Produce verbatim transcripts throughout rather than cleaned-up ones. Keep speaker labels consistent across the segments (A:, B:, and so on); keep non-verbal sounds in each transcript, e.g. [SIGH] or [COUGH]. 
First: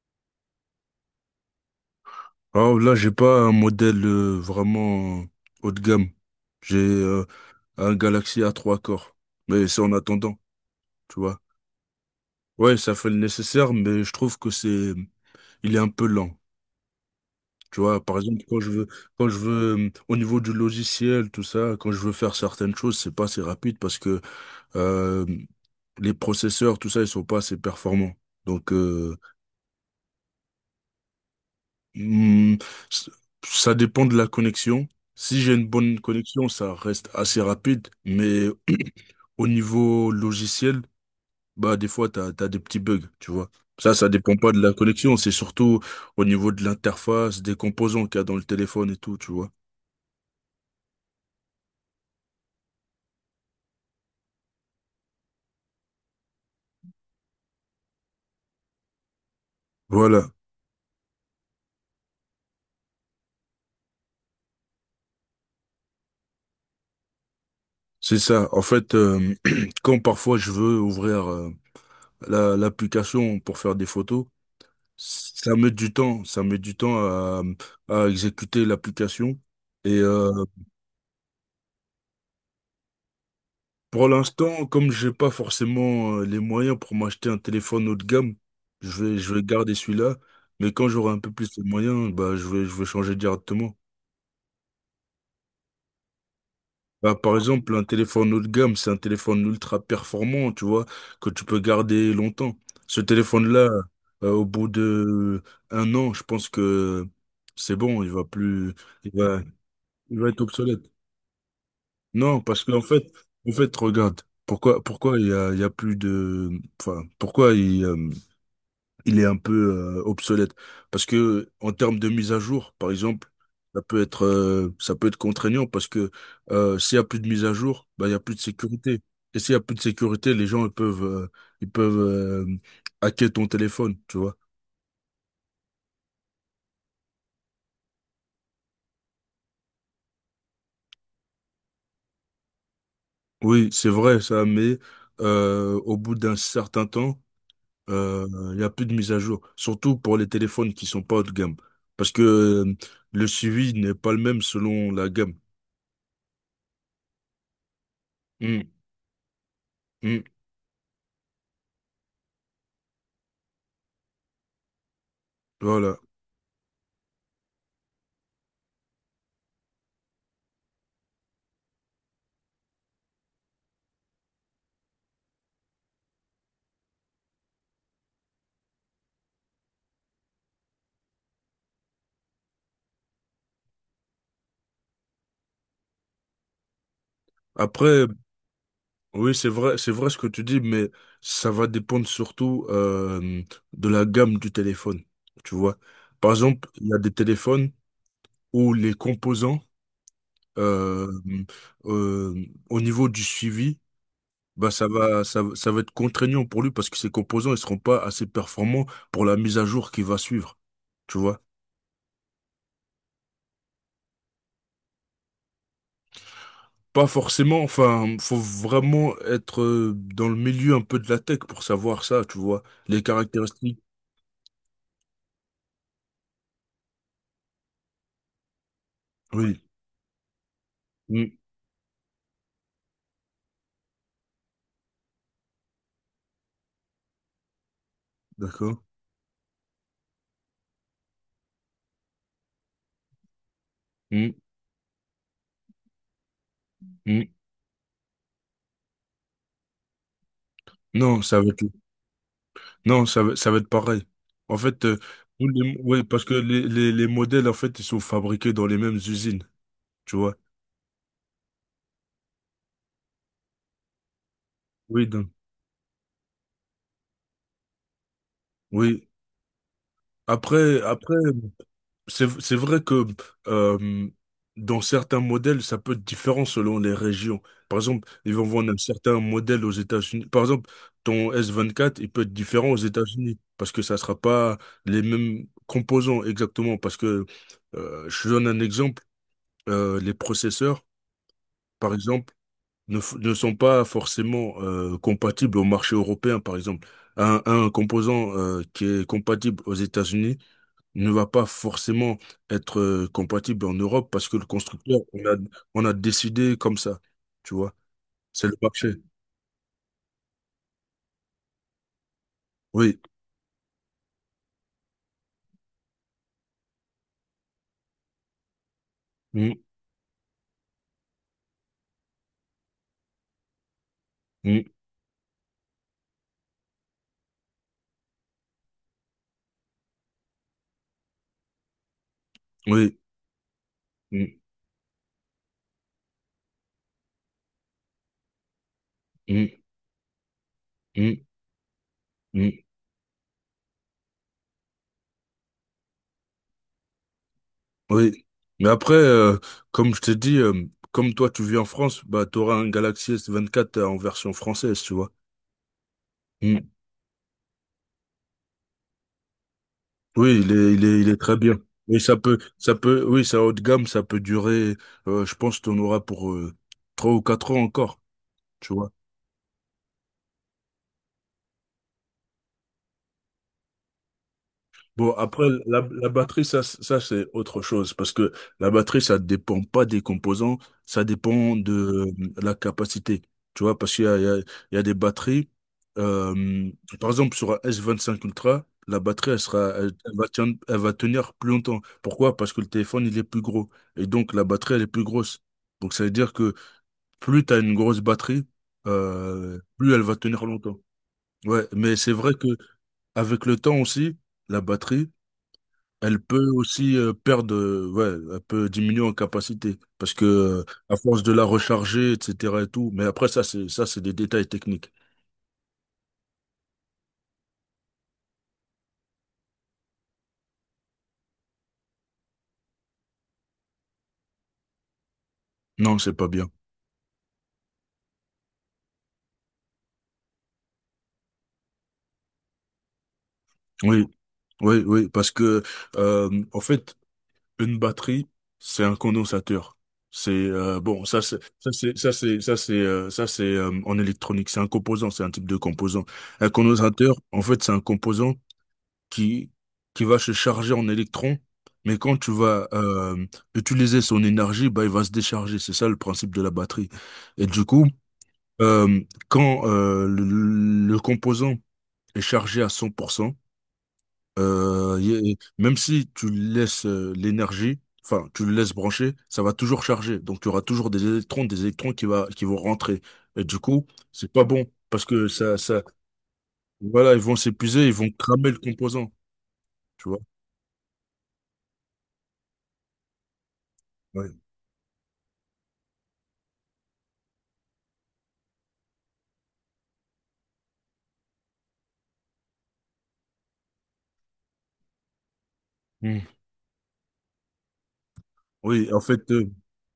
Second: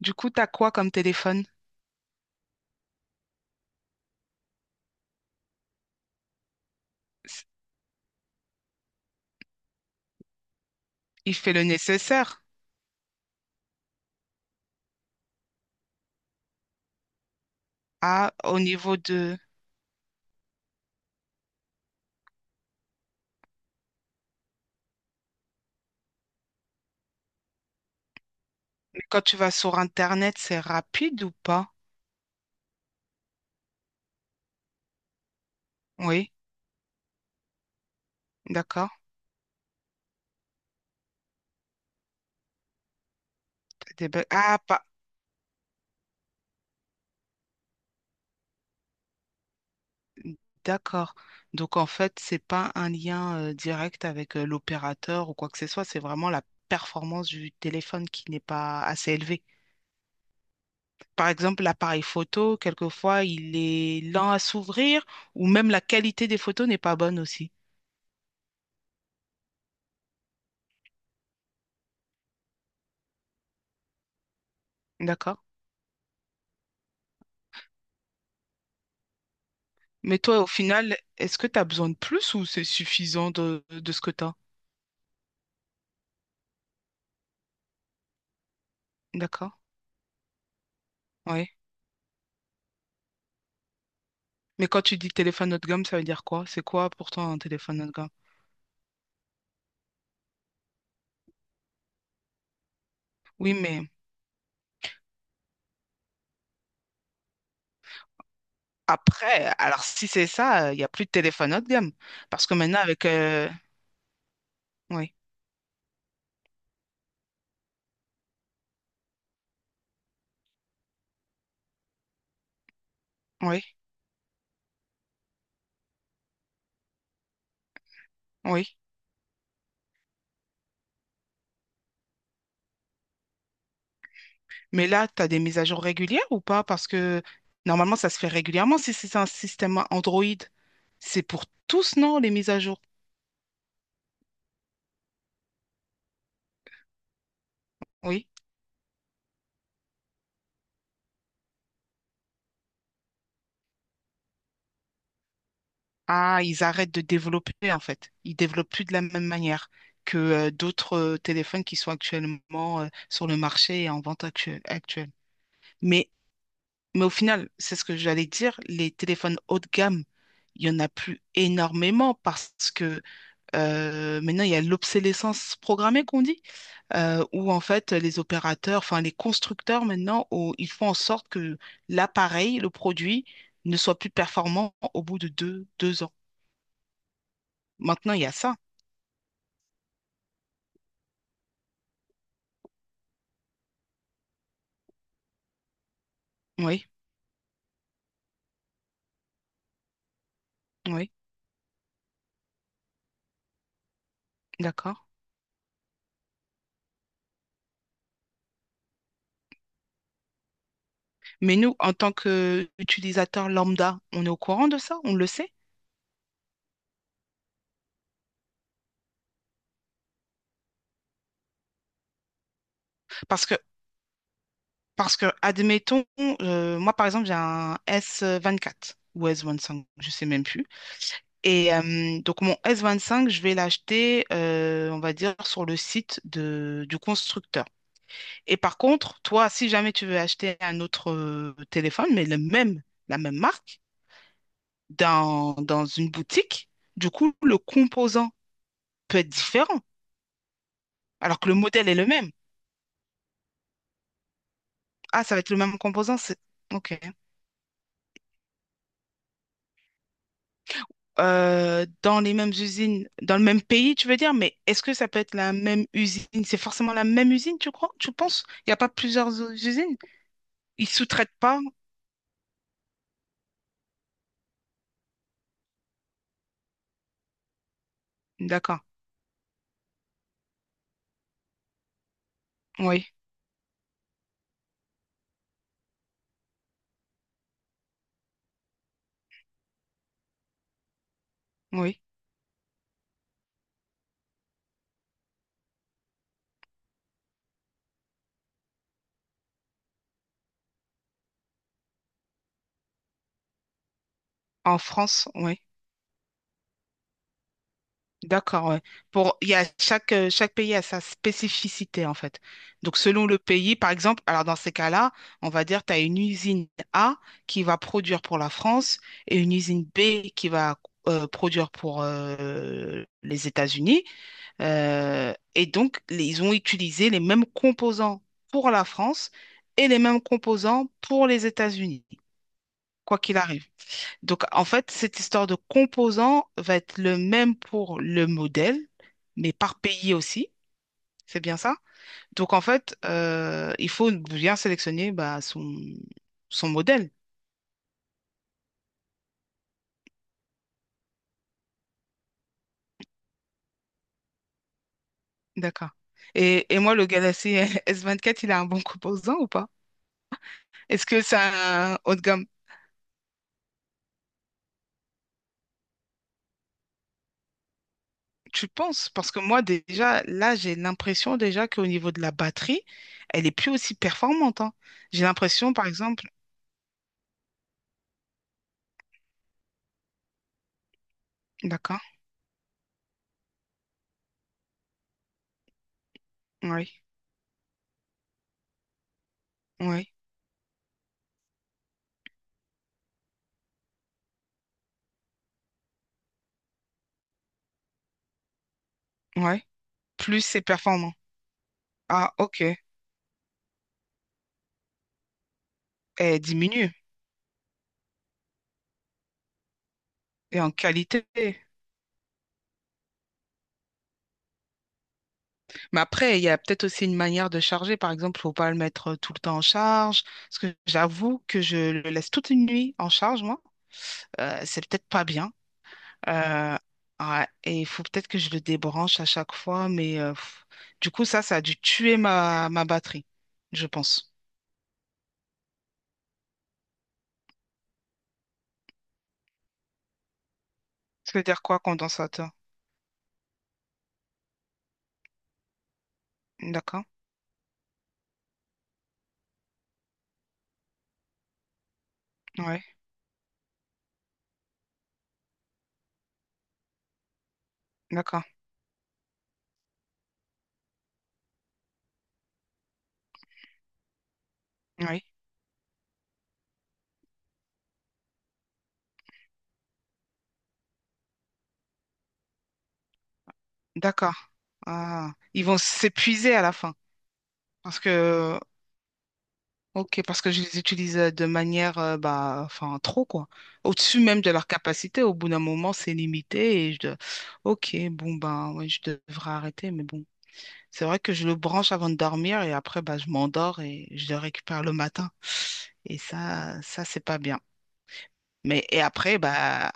A: Du coup, t'as quoi comme téléphone?
B: Alors là, j'ai pas un modèle euh, vraiment haut de gamme. J'ai euh,
A: S-
B: un Galaxy a trois corps. Mais c'est en attendant, tu
A: Il
B: vois.
A: fait le nécessaire.
B: Ouais, ça fait le nécessaire, mais je trouve que c'est, il est un peu lent. Tu vois, par
A: Ah,
B: exemple,
A: au
B: quand je veux,
A: niveau
B: quand
A: de...
B: je veux, euh, au niveau du logiciel, tout ça, quand je veux faire certaines choses, c'est pas assez rapide parce que euh, les processeurs, tout ça, ils sont pas assez performants. Donc,
A: Mais
B: euh,
A: quand tu vas sur Internet, c'est rapide ou pas?
B: Hmm, s- Ça dépend de la connexion. Si j'ai une bonne
A: Oui,
B: connexion, ça reste assez rapide, mais
A: d'accord.
B: [CLEARS THROAT] au niveau logiciel, bah des fois t'as t'as des petits bugs, tu vois.
A: T'as
B: Ça,
A: des
B: ça
A: bugs.
B: dépend pas
A: Ah,
B: de la
A: pas...
B: connexion, c'est surtout au niveau de l'interface, des composants qu'il y a dans le téléphone et tout, tu vois.
A: D'accord. Donc, en fait, c'est pas un lien euh, direct avec euh, l'opérateur ou quoi que ce soit. C'est vraiment la performance du téléphone qui n'est pas assez élevée.
B: Voilà,
A: Par exemple, l'appareil photo, quelquefois, il est lent à s'ouvrir ou même la qualité des photos n'est pas bonne aussi.
B: c'est ça. En fait, euh, [CLEARS THROAT] quand parfois je veux ouvrir euh, la- l'application pour faire des photos,
A: D'accord?
B: ça met du temps, ça met du temps à, à exécuter l'application. Et
A: Mais toi,
B: euh,
A: au final, est-ce que tu as besoin de plus ou c'est suffisant de, de ce
B: Pour
A: que tu as?
B: l'instant, comme j'ai pas forcément euh, les moyens pour m'acheter un téléphone haut de gamme, je vais, je vais
A: D'accord?
B: garder celui-là. Mais quand j'aurai un peu plus
A: Ouais.
B: de moyens, bah, je vais, je vais changer directement.
A: Mais quand tu dis téléphone haut de gamme, ça veut dire quoi? C'est quoi pour
B: Bah,
A: toi
B: par
A: un
B: exemple,
A: téléphone
B: un
A: haut de gamme?
B: téléphone haut de gamme, c'est un téléphone ultra performant, tu vois, que tu peux garder longtemps. Ce
A: Oui,
B: téléphone-là,
A: mais
B: euh, au bout de un an, je pense que c'est bon, il va plus, il va,
A: après, alors si
B: il
A: c'est
B: va être
A: ça, il
B: obsolète.
A: n'y a plus de téléphone haut de gamme.
B: Non,
A: Parce que
B: parce qu'en
A: maintenant,
B: fait,
A: avec... euh,
B: en fait, regarde, pourquoi,
A: Oui,
B: pourquoi il y a, il y a plus de, enfin, pourquoi il, euh, il est un peu euh, obsolète. Parce que en termes de mise à jour, par exemple,
A: oui,
B: ça peut être euh, ça peut être contraignant parce que euh, s'il y a plus de mise à jour, bah, il y a plus de
A: oui.
B: sécurité. Et s'il y a plus de sécurité, les gens ils peuvent euh, ils peuvent euh, hacker ton téléphone, tu vois.
A: Mais là, tu as des mises à jour régulières ou pas? Parce que normalement, ça se fait régulièrement si c'est un système Android. C'est pour tous, non, les mises à jour?
B: Oui, c'est vrai ça, mais euh, au bout d'un certain temps, euh,
A: Oui.
B: il y a plus de mise à jour, surtout pour les téléphones qui sont pas haut de gamme, parce que euh, le suivi n'est pas le même selon la gamme.
A: Ah, ils arrêtent de développer en fait. Ils
B: Hmm,
A: développent plus de la même manière que
B: hmm,
A: euh, d'autres euh, téléphones qui sont actuellement euh, sur le marché et en vente actu- actuelle.
B: voilà.
A: Mais, mais au final, c'est ce que j'allais dire, les téléphones haut de gamme, il y en a plus énormément parce que euh, maintenant il y a l'obsolescence programmée qu'on dit, euh, où en fait les opérateurs, enfin les constructeurs maintenant, oh, ils font en sorte que l'appareil, le produit, ne soit plus performant au bout de deux, deux ans.
B: Après.
A: Maintenant, il y a ça.
B: Oui, c'est vrai, c'est vrai ce que tu dis, mais ça va dépendre surtout euh, de la gamme du téléphone, tu vois. Par exemple,
A: Oui,
B: il y a des téléphones où les composants, euh,
A: oui,
B: euh, au niveau du suivi, bah ça
A: d'accord.
B: va, ça, va- ça va être contraignant pour lui parce que ces composants, ils seront pas assez performants pour la mise à jour qui va suivre, tu vois.
A: Mais nous, en tant qu'utilisateur lambda, on est au courant de ça, on le sait.
B: Pas forcément, enfin, faut vraiment être euh, dans le milieu un peu de la tech pour savoir ça, tu vois. Les
A: Parce que,
B: caractéristiques.
A: parce que admettons, euh, moi par exemple, j'ai un s vingt quatre ou s
B: Oui.
A: vingt cinq, je sais même plus.
B: Mm.
A: Et euh, donc mon s vingt cinq, je vais l'acheter, euh, on va dire, sur le site de, du constructeur. Et par
B: D'accord.
A: contre, toi, si jamais tu veux acheter un autre euh, téléphone, mais le même, la même marque,
B: Mmh.
A: dans, dans une boutique, du
B: Mm.
A: coup, le composant peut être différent.
B: Non,
A: Alors
B: ça va
A: que le
B: être,
A: modèle est le même.
B: non, ça va, ça va être pareil. En fait, euh,
A: Ah, ça va
B: tous
A: être le
B: les-
A: même
B: ouais,
A: composant,
B: parce que
A: c'est...
B: les, les,
A: Ok.
B: les modèles, en fait, ils sont fabriqués dans les mêmes usines, tu vois.
A: Euh, dans les mêmes usines, dans le même pays, tu veux dire, mais est-ce que
B: Oui,
A: ça peut
B: donc,
A: être la même usine? C'est forcément la même usine, tu crois? Tu penses? Il n'y a pas
B: oui.
A: plusieurs usines?
B: Après,
A: Ils
B: après,
A: sous-traitent pas?
B: c'est, c'est vrai que euh, dans certains modèles, ça peut être différent selon les régions. Par exemple, ils vont vendre un
A: D'accord.
B: certain modèle aux États-Unis. Par exemple, ton S vingt-quatre, il peut être différent aux
A: Oui,
B: États-Unis parce que ça sera pas les mêmes composants exactement. Parce que euh, je te donne un exemple euh, les processeurs, par
A: oui.
B: exemple, ne, f- ne sont pas forcément euh, compatibles au marché européen, par exemple. Un, un composant euh, qui est compatible aux États-Unis ne va pas forcément être euh, compatible en Europe parce que le
A: En
B: constructeur, on
A: France,
B: a,
A: oui.
B: on a décidé comme ça. Tu vois, c'est le
A: D'accord, ouais.
B: marché.
A: Pour, il y a chaque, euh, chaque pays a sa spécificité, en fait. Donc,
B: Oui,
A: selon le pays, par exemple, alors dans ces cas-là, on va dire tu as une usine A qui va produire pour la France et une
B: Mm,
A: usine B qui va euh, produire pour euh, les États-Unis.
B: mm,
A: Euh, et donc, les- ils ont utilisé les mêmes composants pour la France et les mêmes composants pour les États-Unis,
B: oui,
A: quoi qu'il arrive.
B: Mm,
A: Donc, en fait, cette histoire de composants va être le même pour le modèle,
B: mm,
A: mais par pays aussi.
B: mm,
A: C'est bien ça? Donc, en
B: mm,
A: fait, euh, il faut bien sélectionner bah, son, son modèle.
B: oui. Mais après, euh, comme je t'ai dit, euh, comme toi, tu vis en France, bah, tu auras un Galaxy S vingt-quatre en version française, tu vois.
A: D'accord.
B: Mmh.
A: Et, et moi, le Galaxy [LAUGHS] S vingt-quatre, il a un bon composant ou pas?
B: Oui, il est, il est,
A: Est-ce
B: il est
A: que
B: très
A: c'est
B: bien.
A: un
B: Et
A: haut
B: ça
A: de
B: peut,
A: gamme?
B: ça peut, oui, ça haut de gamme, ça peut durer, euh, je pense qu'on aura pour euh, trois ou quatre ans encore,
A: Tu
B: tu vois.
A: penses? Parce que moi, déjà, là, j'ai l'impression déjà qu'au niveau de la batterie, elle est plus aussi performante, hein.
B: Bon,
A: J'ai
B: après,
A: l'impression,
B: la,
A: par
B: la
A: exemple,
B: batterie, ça, c- ça c'est autre chose, parce que la batterie, ça dépend pas des composants, ça dépend de
A: d'accord,
B: euh, la capacité, tu vois, parce qu'il y a, il y a, il y a des batteries, euh,
A: oui,
B: par exemple, sur un s vingt cinq Ultra, la batterie, elle sera, elle,
A: oui,
B: elle va tenir, elle va tenir plus longtemps. Pourquoi? Parce que le téléphone, il est plus gros, et donc la batterie, elle est plus grosse. Donc, ça veut dire que plus tu as une grosse batterie, euh,
A: oui,
B: plus elle va
A: plus
B: tenir
A: c'est
B: longtemps.
A: performant.
B: Ouais, mais c'est vrai
A: Ah,
B: que
A: ok.
B: avec le temps aussi, la batterie, elle
A: Elle
B: peut
A: diminue.
B: aussi euh, perdre, euh, ouais, elle peut diminuer en capacité parce que
A: Et
B: euh,
A: en
B: à force
A: qualité.
B: de la recharger, et cetera et tout. Mais après ça, c'est ça, c'est des détails techniques.
A: Mais après, il y a peut-être aussi une manière de charger. Par exemple, faut pas le mettre euh, tout le temps en charge. Parce que j'avoue que je le laisse toute une nuit en charge, moi. Euh, c'est peut-être pas bien.
B: Non, c'est pas bien.
A: Euh, ouais. Et il faut peut-être que je le débranche à chaque fois. Mais euh, pff. Du coup, ça, ça a dû tuer ma, ma batterie, je
B: Oui,
A: pense.
B: oui, oui, parce que euh, en fait, une batterie, c'est un condensateur. C'est euh, bon, ça c'est
A: Ça veut dire
B: ça
A: quoi,
B: c'est ça c'est
A: condensateur?
B: ça c'est euh, ça c'est euh, en électronique, c'est un composant, c'est un type de composant. Un
A: D'accord.
B: condensateur, en fait, c'est un composant qui, qui va se charger en électrons, mais quand tu vas
A: Ouais.
B: euh, utiliser son énergie, bah, il va se décharger. C'est ça le principe de la batterie. Et du coup,
A: D'accord.
B: euh, quand euh, le, le composant est chargé à cent pour cent, euh,
A: Oui.
B: il- même si tu laisses euh, l'énergie, enfin, tu le laisses brancher, ça va toujours charger. Donc, tu auras toujours des électrons, des électrons qui, va, qui vont rentrer. Et du coup, c'est pas
A: D'accord.
B: bon parce que
A: Ah.
B: ça,
A: Ils vont
B: ça,
A: s'épuiser à la fin.
B: voilà, ils vont s'épuiser, ils
A: Parce
B: vont cramer le
A: que
B: composant, tu vois.
A: ok, parce que je les utilise euh, de manière, euh, bah, enfin, trop, quoi. Au-dessus
B: Ouais.
A: même de leur capacité, au bout d'un moment, c'est limité et je dois- Ok, bon, ben, ouais, je devrais arrêter, mais bon. C'est vrai que je le branche avant de dormir et après, bah, je m'endors et je le récupère le matin. Et ça, ça, c'est pas bien. Mais,
B: Oui, en
A: et
B: fait,
A: après,
B: euh,
A: bah,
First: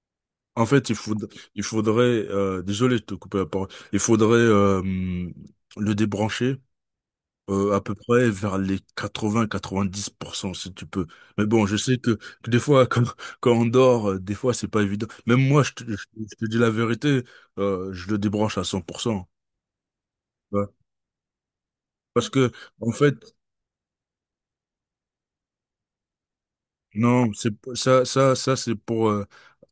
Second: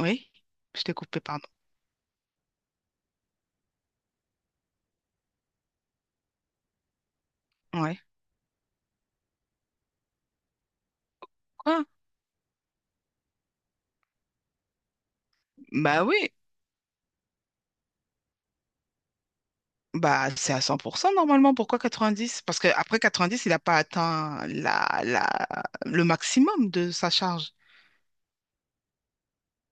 A: oui,
B: en
A: je
B: fait,
A: t'ai
B: il
A: coupé,
B: faudrait,
A: pardon.
B: il faudrait, euh, désolé de te couper la parole. Il faudrait euh, hum, le débrancher euh, à peu
A: Ouais.
B: près vers les quatre-vingts-quatre-vingt-dix pour cent si tu peux. Mais bon, je
A: Quoi?
B: sais que, que des fois, quand, quand on dort, euh, des fois, c'est pas évident. Même moi, je te, je,
A: Bah
B: te
A: oui,
B: je te dis la vérité, euh, je le débranche à cent pour cent.
A: bah, c'est
B: Tu
A: à
B: vois.
A: cent pour cent normalement. Pourquoi
B: Parce
A: quatre-vingt-dix?
B: que,
A: Parce que
B: en
A: après
B: fait,
A: quatre-vingt-dix il n'a pas atteint la, la, le maximum de sa
B: non, c'est
A: charge.
B: ça, ça, ça, c'est pour euh,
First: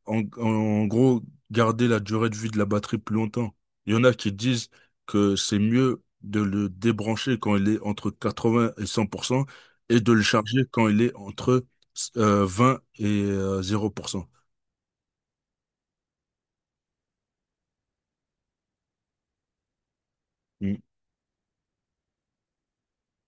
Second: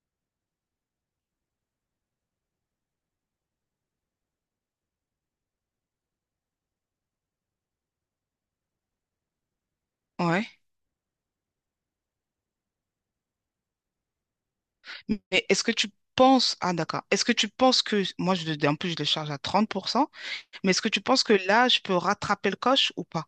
B: en, en gros, garder la durée de vie de la batterie plus longtemps. Il y en a qui disent que c'est mieux de le débrancher quand il est entre quatre-vingts et cent pour cent et de le
A: Ouais.
B: charger quand il est entre euh, vingt et euh, zéro pour cent.
A: Mais est-ce que tu penses... Ah, d'accord. Est-ce que tu penses que... Moi, je, le- en plus, je le charge à trente pour cent. Mais est-ce que tu penses que là, je peux rattraper le coche ou pas?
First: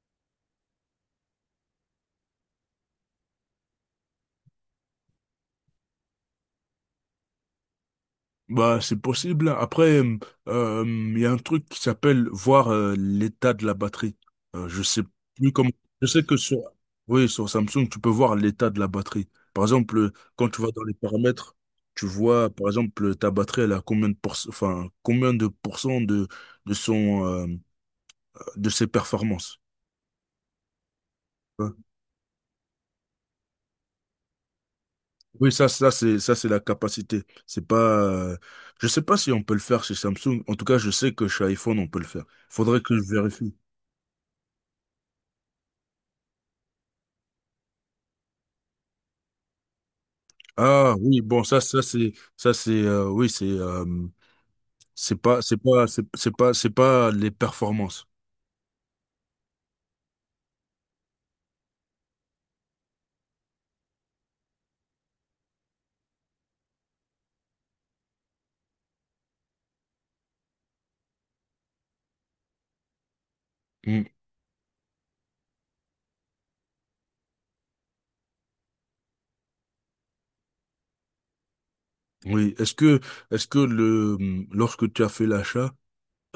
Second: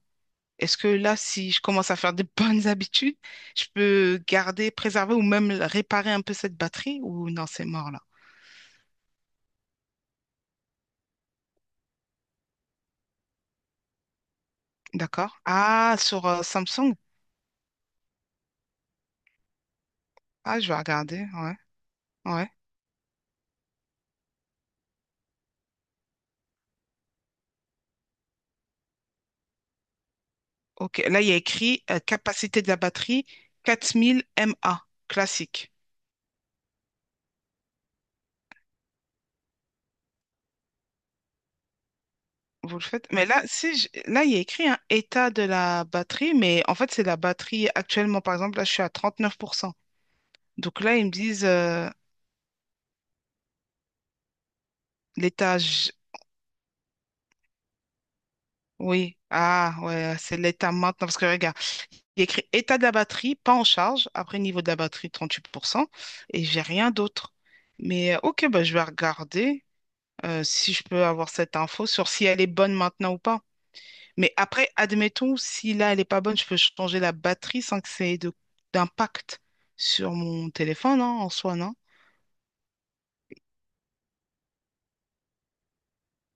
A: Est-ce que là, si je commence à faire de [LAUGHS] bonnes habitudes, je peux garder, préserver ou même réparer un peu cette batterie? Ou non, c'est mort là.
B: Bah, c'est possible. Après, euh, euh, il y a un truc qui s'appelle voir euh, l'état de la batterie. Euh, je sais
A: D'accord.
B: plus comment.
A: Ah,
B: Je sais
A: sur
B: que
A: euh,
B: sur,
A: Samsung.
B: oui, sur Samsung, tu peux voir l'état de la batterie. Par exemple, euh, quand
A: Ah,
B: tu
A: je
B: vas
A: vais
B: dans les
A: regarder,
B: paramètres,
A: ouais.
B: tu vois,
A: Ouais.
B: par exemple, ta batterie, elle a combien de pourc- enfin, combien de pourcents de, de son, euh, de ses performances.
A: Ok, là, il y a
B: Ouais.
A: écrit euh, capacité de la batterie quatre mille mAh,
B: Oui, ça,
A: classique.
B: ça, c'est, ça, c'est la capacité. C'est pas, euh, je sais pas si on peut le faire chez Samsung. En tout cas, je sais que chez iPhone, on peut le faire.
A: Vous
B: Faudrait
A: le
B: que je
A: faites? Mais là,
B: vérifie.
A: si je- là, il y a écrit un état de la batterie, mais en fait, c'est la batterie actuellement. Par exemple, là, je suis à trente-neuf pour cent. Donc
B: Ah
A: là, ils me
B: oui, bon
A: disent
B: ça ça
A: euh,
B: c'est ça c'est euh, oui c'est euh, c'est pas c'est pas
A: l'étage.
B: c'est c'est pas c'est pas les performances.
A: Oui. Ah, ouais, c'est l'état maintenant. Parce que regarde, il y a écrit état de la batterie, pas en charge. Après, niveau de la batterie, trente-huit pour cent. Et j'ai rien d'autre. Mais euh, ok, bah, je vais regarder euh, si je peux avoir cette info sur si elle est bonne maintenant ou pas.
B: Mm.
A: Mais après, admettons, si là, elle n'est pas bonne, je peux changer la batterie sans que ça ait de- d'impact sur mon téléphone, hein, en soi, non?
B: Oui, est-ce que est-ce que le mmh, lorsque tu as fait l'achat,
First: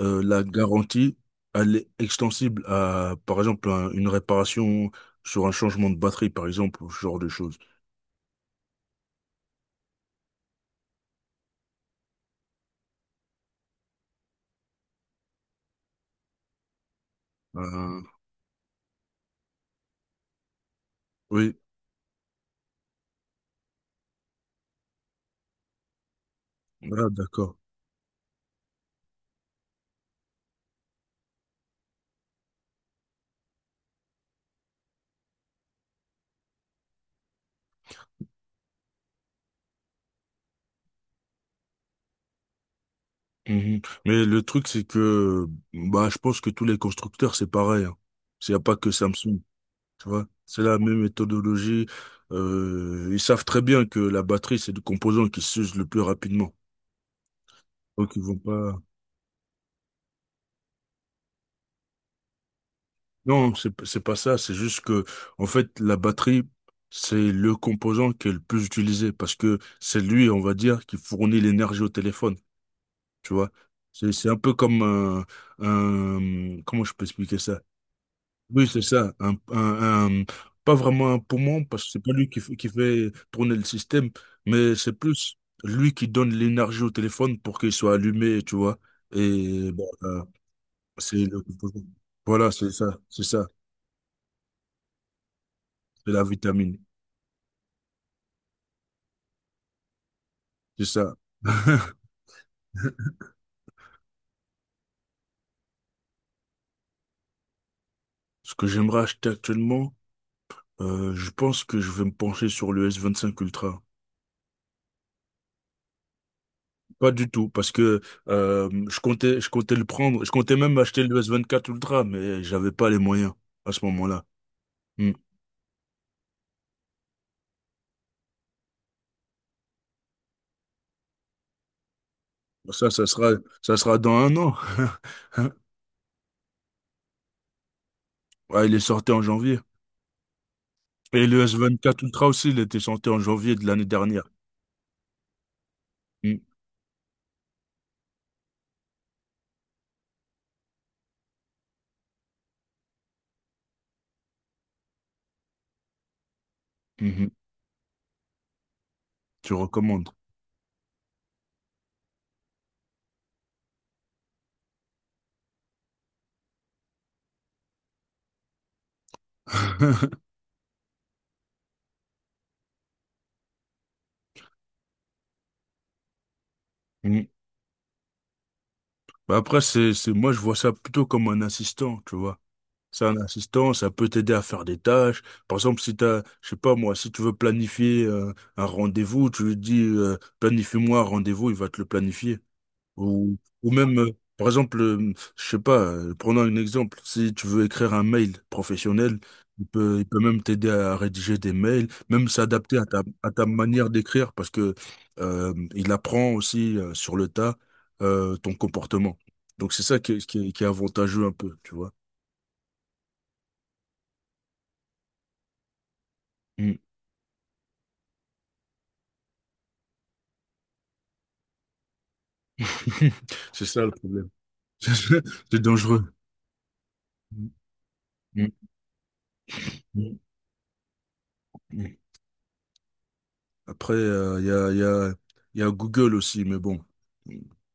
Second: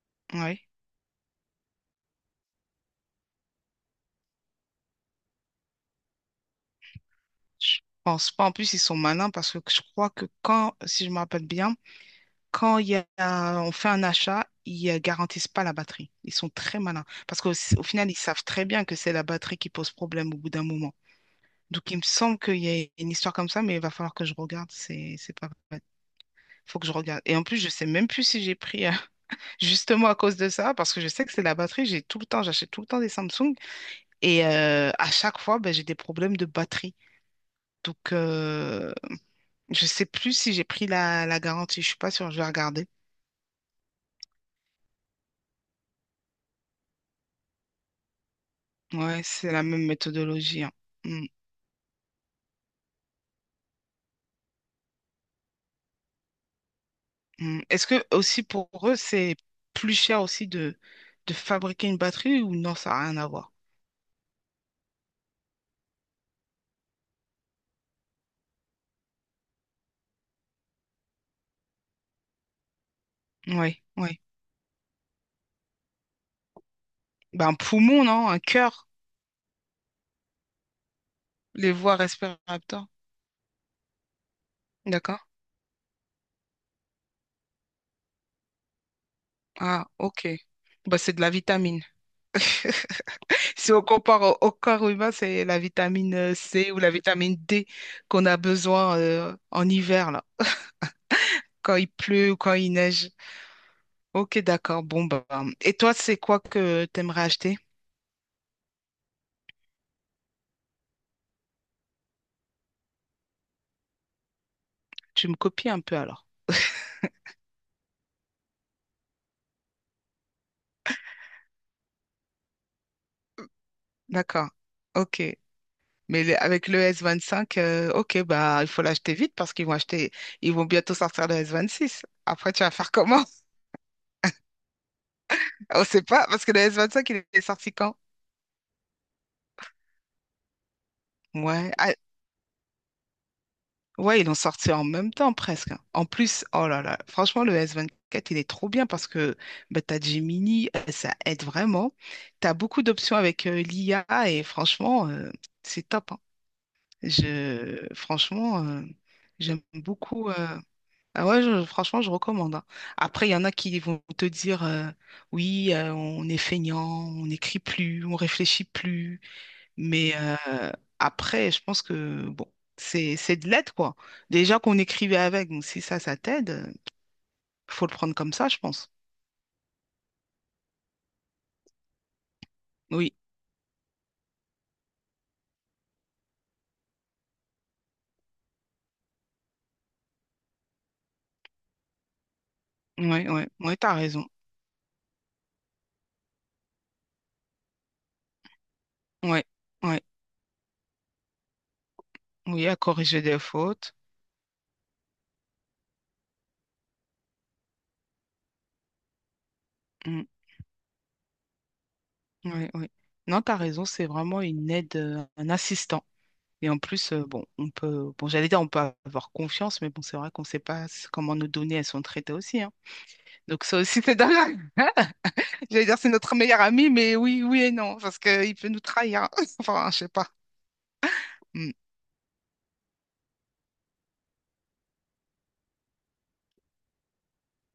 B: euh, la
A: Oui.
B: garantie elle est extensible à par exemple un- une réparation sur un changement de batterie par exemple, ou ce genre de choses.
A: Je pense pas. En plus, ils sont malins parce que je crois que quand, si je me rappelle bien, quand il y a, on fait un achat, ils euh, garantissent pas la batterie. Ils sont très malins. Parce qu'au au
B: Euh,
A: final, ils savent très bien que c'est la batterie qui pose problème au bout d'un moment.
B: oui,
A: Donc, il me semble qu'il y a une histoire comme ça, mais il va falloir que je regarde. C'est, c'est pas vrai. Faut que je
B: ah,
A: regarde. Et en
B: d'accord.
A: plus, je sais même plus si j'ai pris euh, justement à cause de ça, parce que je sais que c'est la batterie, j'ai tout le temps, j'achète tout le temps des Samsung et euh, à chaque fois, ben, j'ai des problèmes de batterie. Donc, euh, je sais plus si j'ai pris la, la garantie, je suis pas sûre, je vais regarder.
B: Mhm. Mais le truc c'est que bah je pense que tous les constructeurs c'est pareil. Hein. Il n'y a pas que
A: Ouais,
B: Samsung.
A: c'est la même
B: Tu vois, c'est
A: méthodologie, hein.
B: la même
A: Mm,
B: méthodologie. Euh, ils savent très bien que la batterie, c'est le composant qui s'use le plus rapidement.
A: mm. Est-ce que
B: Donc ils vont
A: aussi pour
B: pas.
A: eux, c'est plus cher aussi de, de fabriquer une batterie ou non, ça n'a rien à voir?
B: Non, c'est p- c'est pas ça. C'est juste que, en fait, la batterie, c'est le composant qui est le plus utilisé parce que c'est lui, on va dire, qui fournit l'énergie au téléphone. Tu vois,
A: Oui,
B: c'est
A: oui.
B: c'est un peu comme un, un- comment je peux expliquer
A: Ben, un
B: ça?
A: poumon, non? Un
B: Oui, c'est
A: cœur,
B: ça. Un, un- un- pas vraiment un poumon,
A: les
B: parce que
A: voies
B: c'est pas lui qui, f- qui
A: respiratoires.
B: fait tourner le système, mais c'est
A: D'accord?
B: plus lui qui donne l'énergie au téléphone pour qu'il soit allumé, tu vois. Et
A: Ah,
B: bon, euh,
A: ok. Bah, c'est
B: c'est
A: de la
B: le-
A: vitamine.
B: voilà, c'est ça, c'est
A: [LAUGHS]
B: ça,
A: Si on compare au, au corps humain, c'est la
B: c'est
A: vitamine
B: la
A: euh, C ou
B: vitamine,
A: la vitamine D qu'on a besoin euh, en hiver, là,
B: c'est ça.
A: quand il
B: [LAUGHS]
A: pleut ou quand il neige. Ok, d'accord. Bon, bah. Bah. Et toi, c'est quoi que tu aimerais acheter?
B: Ce que j'aimerais acheter actuellement, euh, je pense que je vais me pencher sur le S vingt-cinq Ultra.
A: Tu me copies un peu alors.
B: Pas du tout, parce que euh, je comptais, je comptais le prendre, je comptais même acheter le S vingt-quatre Ultra, mais j'avais pas les moyens à ce moment-là.
A: D'accord.
B: Hmm.
A: Ok. Mais le- avec le S vingt-cinq, euh, ok, bah, il faut l'acheter vite parce qu'ils vont acheter, ils vont bientôt sortir le S vingt-six. Après, tu vas
B: Ça,
A: faire
B: ça
A: comment?
B: sera, ça sera dans un an. [LAUGHS]
A: [LAUGHS] On sait pas, parce que le S vingt-cinq, il est sorti quand?
B: Ouais, il est sorti en janvier. Et le
A: Ouais. Ah,
B: S vingt-quatre Ultra aussi, il était sorti en janvier de l'année
A: ouais, ils
B: dernière.
A: l'ont sorti en même temps presque. En
B: Mm,
A: plus, oh là là, franchement, le S vingt-quatre, il est trop bien parce que bah, tu as Gemini, euh, ça aide vraiment. Tu as beaucoup d'options avec euh, l'I A et franchement, euh, c'est top, hein.
B: mhm.
A: Je, franchement, euh,
B: Tu
A: j'aime
B: recommandes.
A: beaucoup, euh, ah ouais, je- franchement, je recommande, hein. Après, il y en a qui vont te dire euh, oui, euh, on est feignant, on n'écrit plus, on réfléchit plus. Mais
B: [LAUGHS]
A: euh, après, je pense que bon, c'est c'est de l'aide, quoi. Déjà qu'on écrivait avec, donc si ça, ça t'aide, euh,
B: Mm.
A: faut le prendre comme ça, je pense.
B: Bah. Après, c'est, c'est, moi, je vois ça plutôt comme un assistant, tu vois. C'est
A: Oui,
B: un assistant, ça peut t'aider à faire des tâches. Par exemple, si t'as, je sais pas moi, si tu veux planifier euh, un rendez-vous, tu lui dis euh, planifie-moi un rendez-vous, il va te le planifier.
A: ouais,
B: Ou,
A: ouais,
B: ou
A: ouais, t'as
B: même, euh,
A: raison.
B: par exemple, euh, je sais pas, euh, prenons un exemple. Si tu veux écrire un mail professionnel,
A: Ouais,
B: il peut,
A: ouais,
B: il peut même t'aider à rédiger des mails, même
A: oui, à
B: s'adapter à ta,
A: corriger
B: à
A: des
B: ta manière
A: fautes.
B: d'écrire, parce que euh, il apprend aussi euh, sur le tas euh, ton comportement. Donc c'est ça qui est,
A: Mm,
B: qui est, qui est avantageux un peu, tu vois.
A: ouais, ouais. Non, t'as raison, c'est vraiment une aide, euh, un assistant. Et
B: Mm.
A: en plus, euh, bon, on peut, bon, j'allais dire, on peut avoir confiance, mais bon, c'est vrai qu'on ne sait pas s- comment nos données, elles sont traitées aussi, hein.
B: [LAUGHS]
A: Donc
B: C'est
A: ça
B: ça le
A: aussi, [LAUGHS] c'est
B: problème.
A: dingue.
B: [LAUGHS] C'est
A: J'allais dire
B: dangereux.
A: c'est notre meilleur ami, mais oui,
B: Mm,
A: oui et non, parce
B: mm,
A: qu'il peut nous trahir. [LAUGHS] Enfin, je sais
B: mm.
A: pas. Hmm.
B: Mm. Après, euh, il y a, y a, y a Google aussi, mais bon.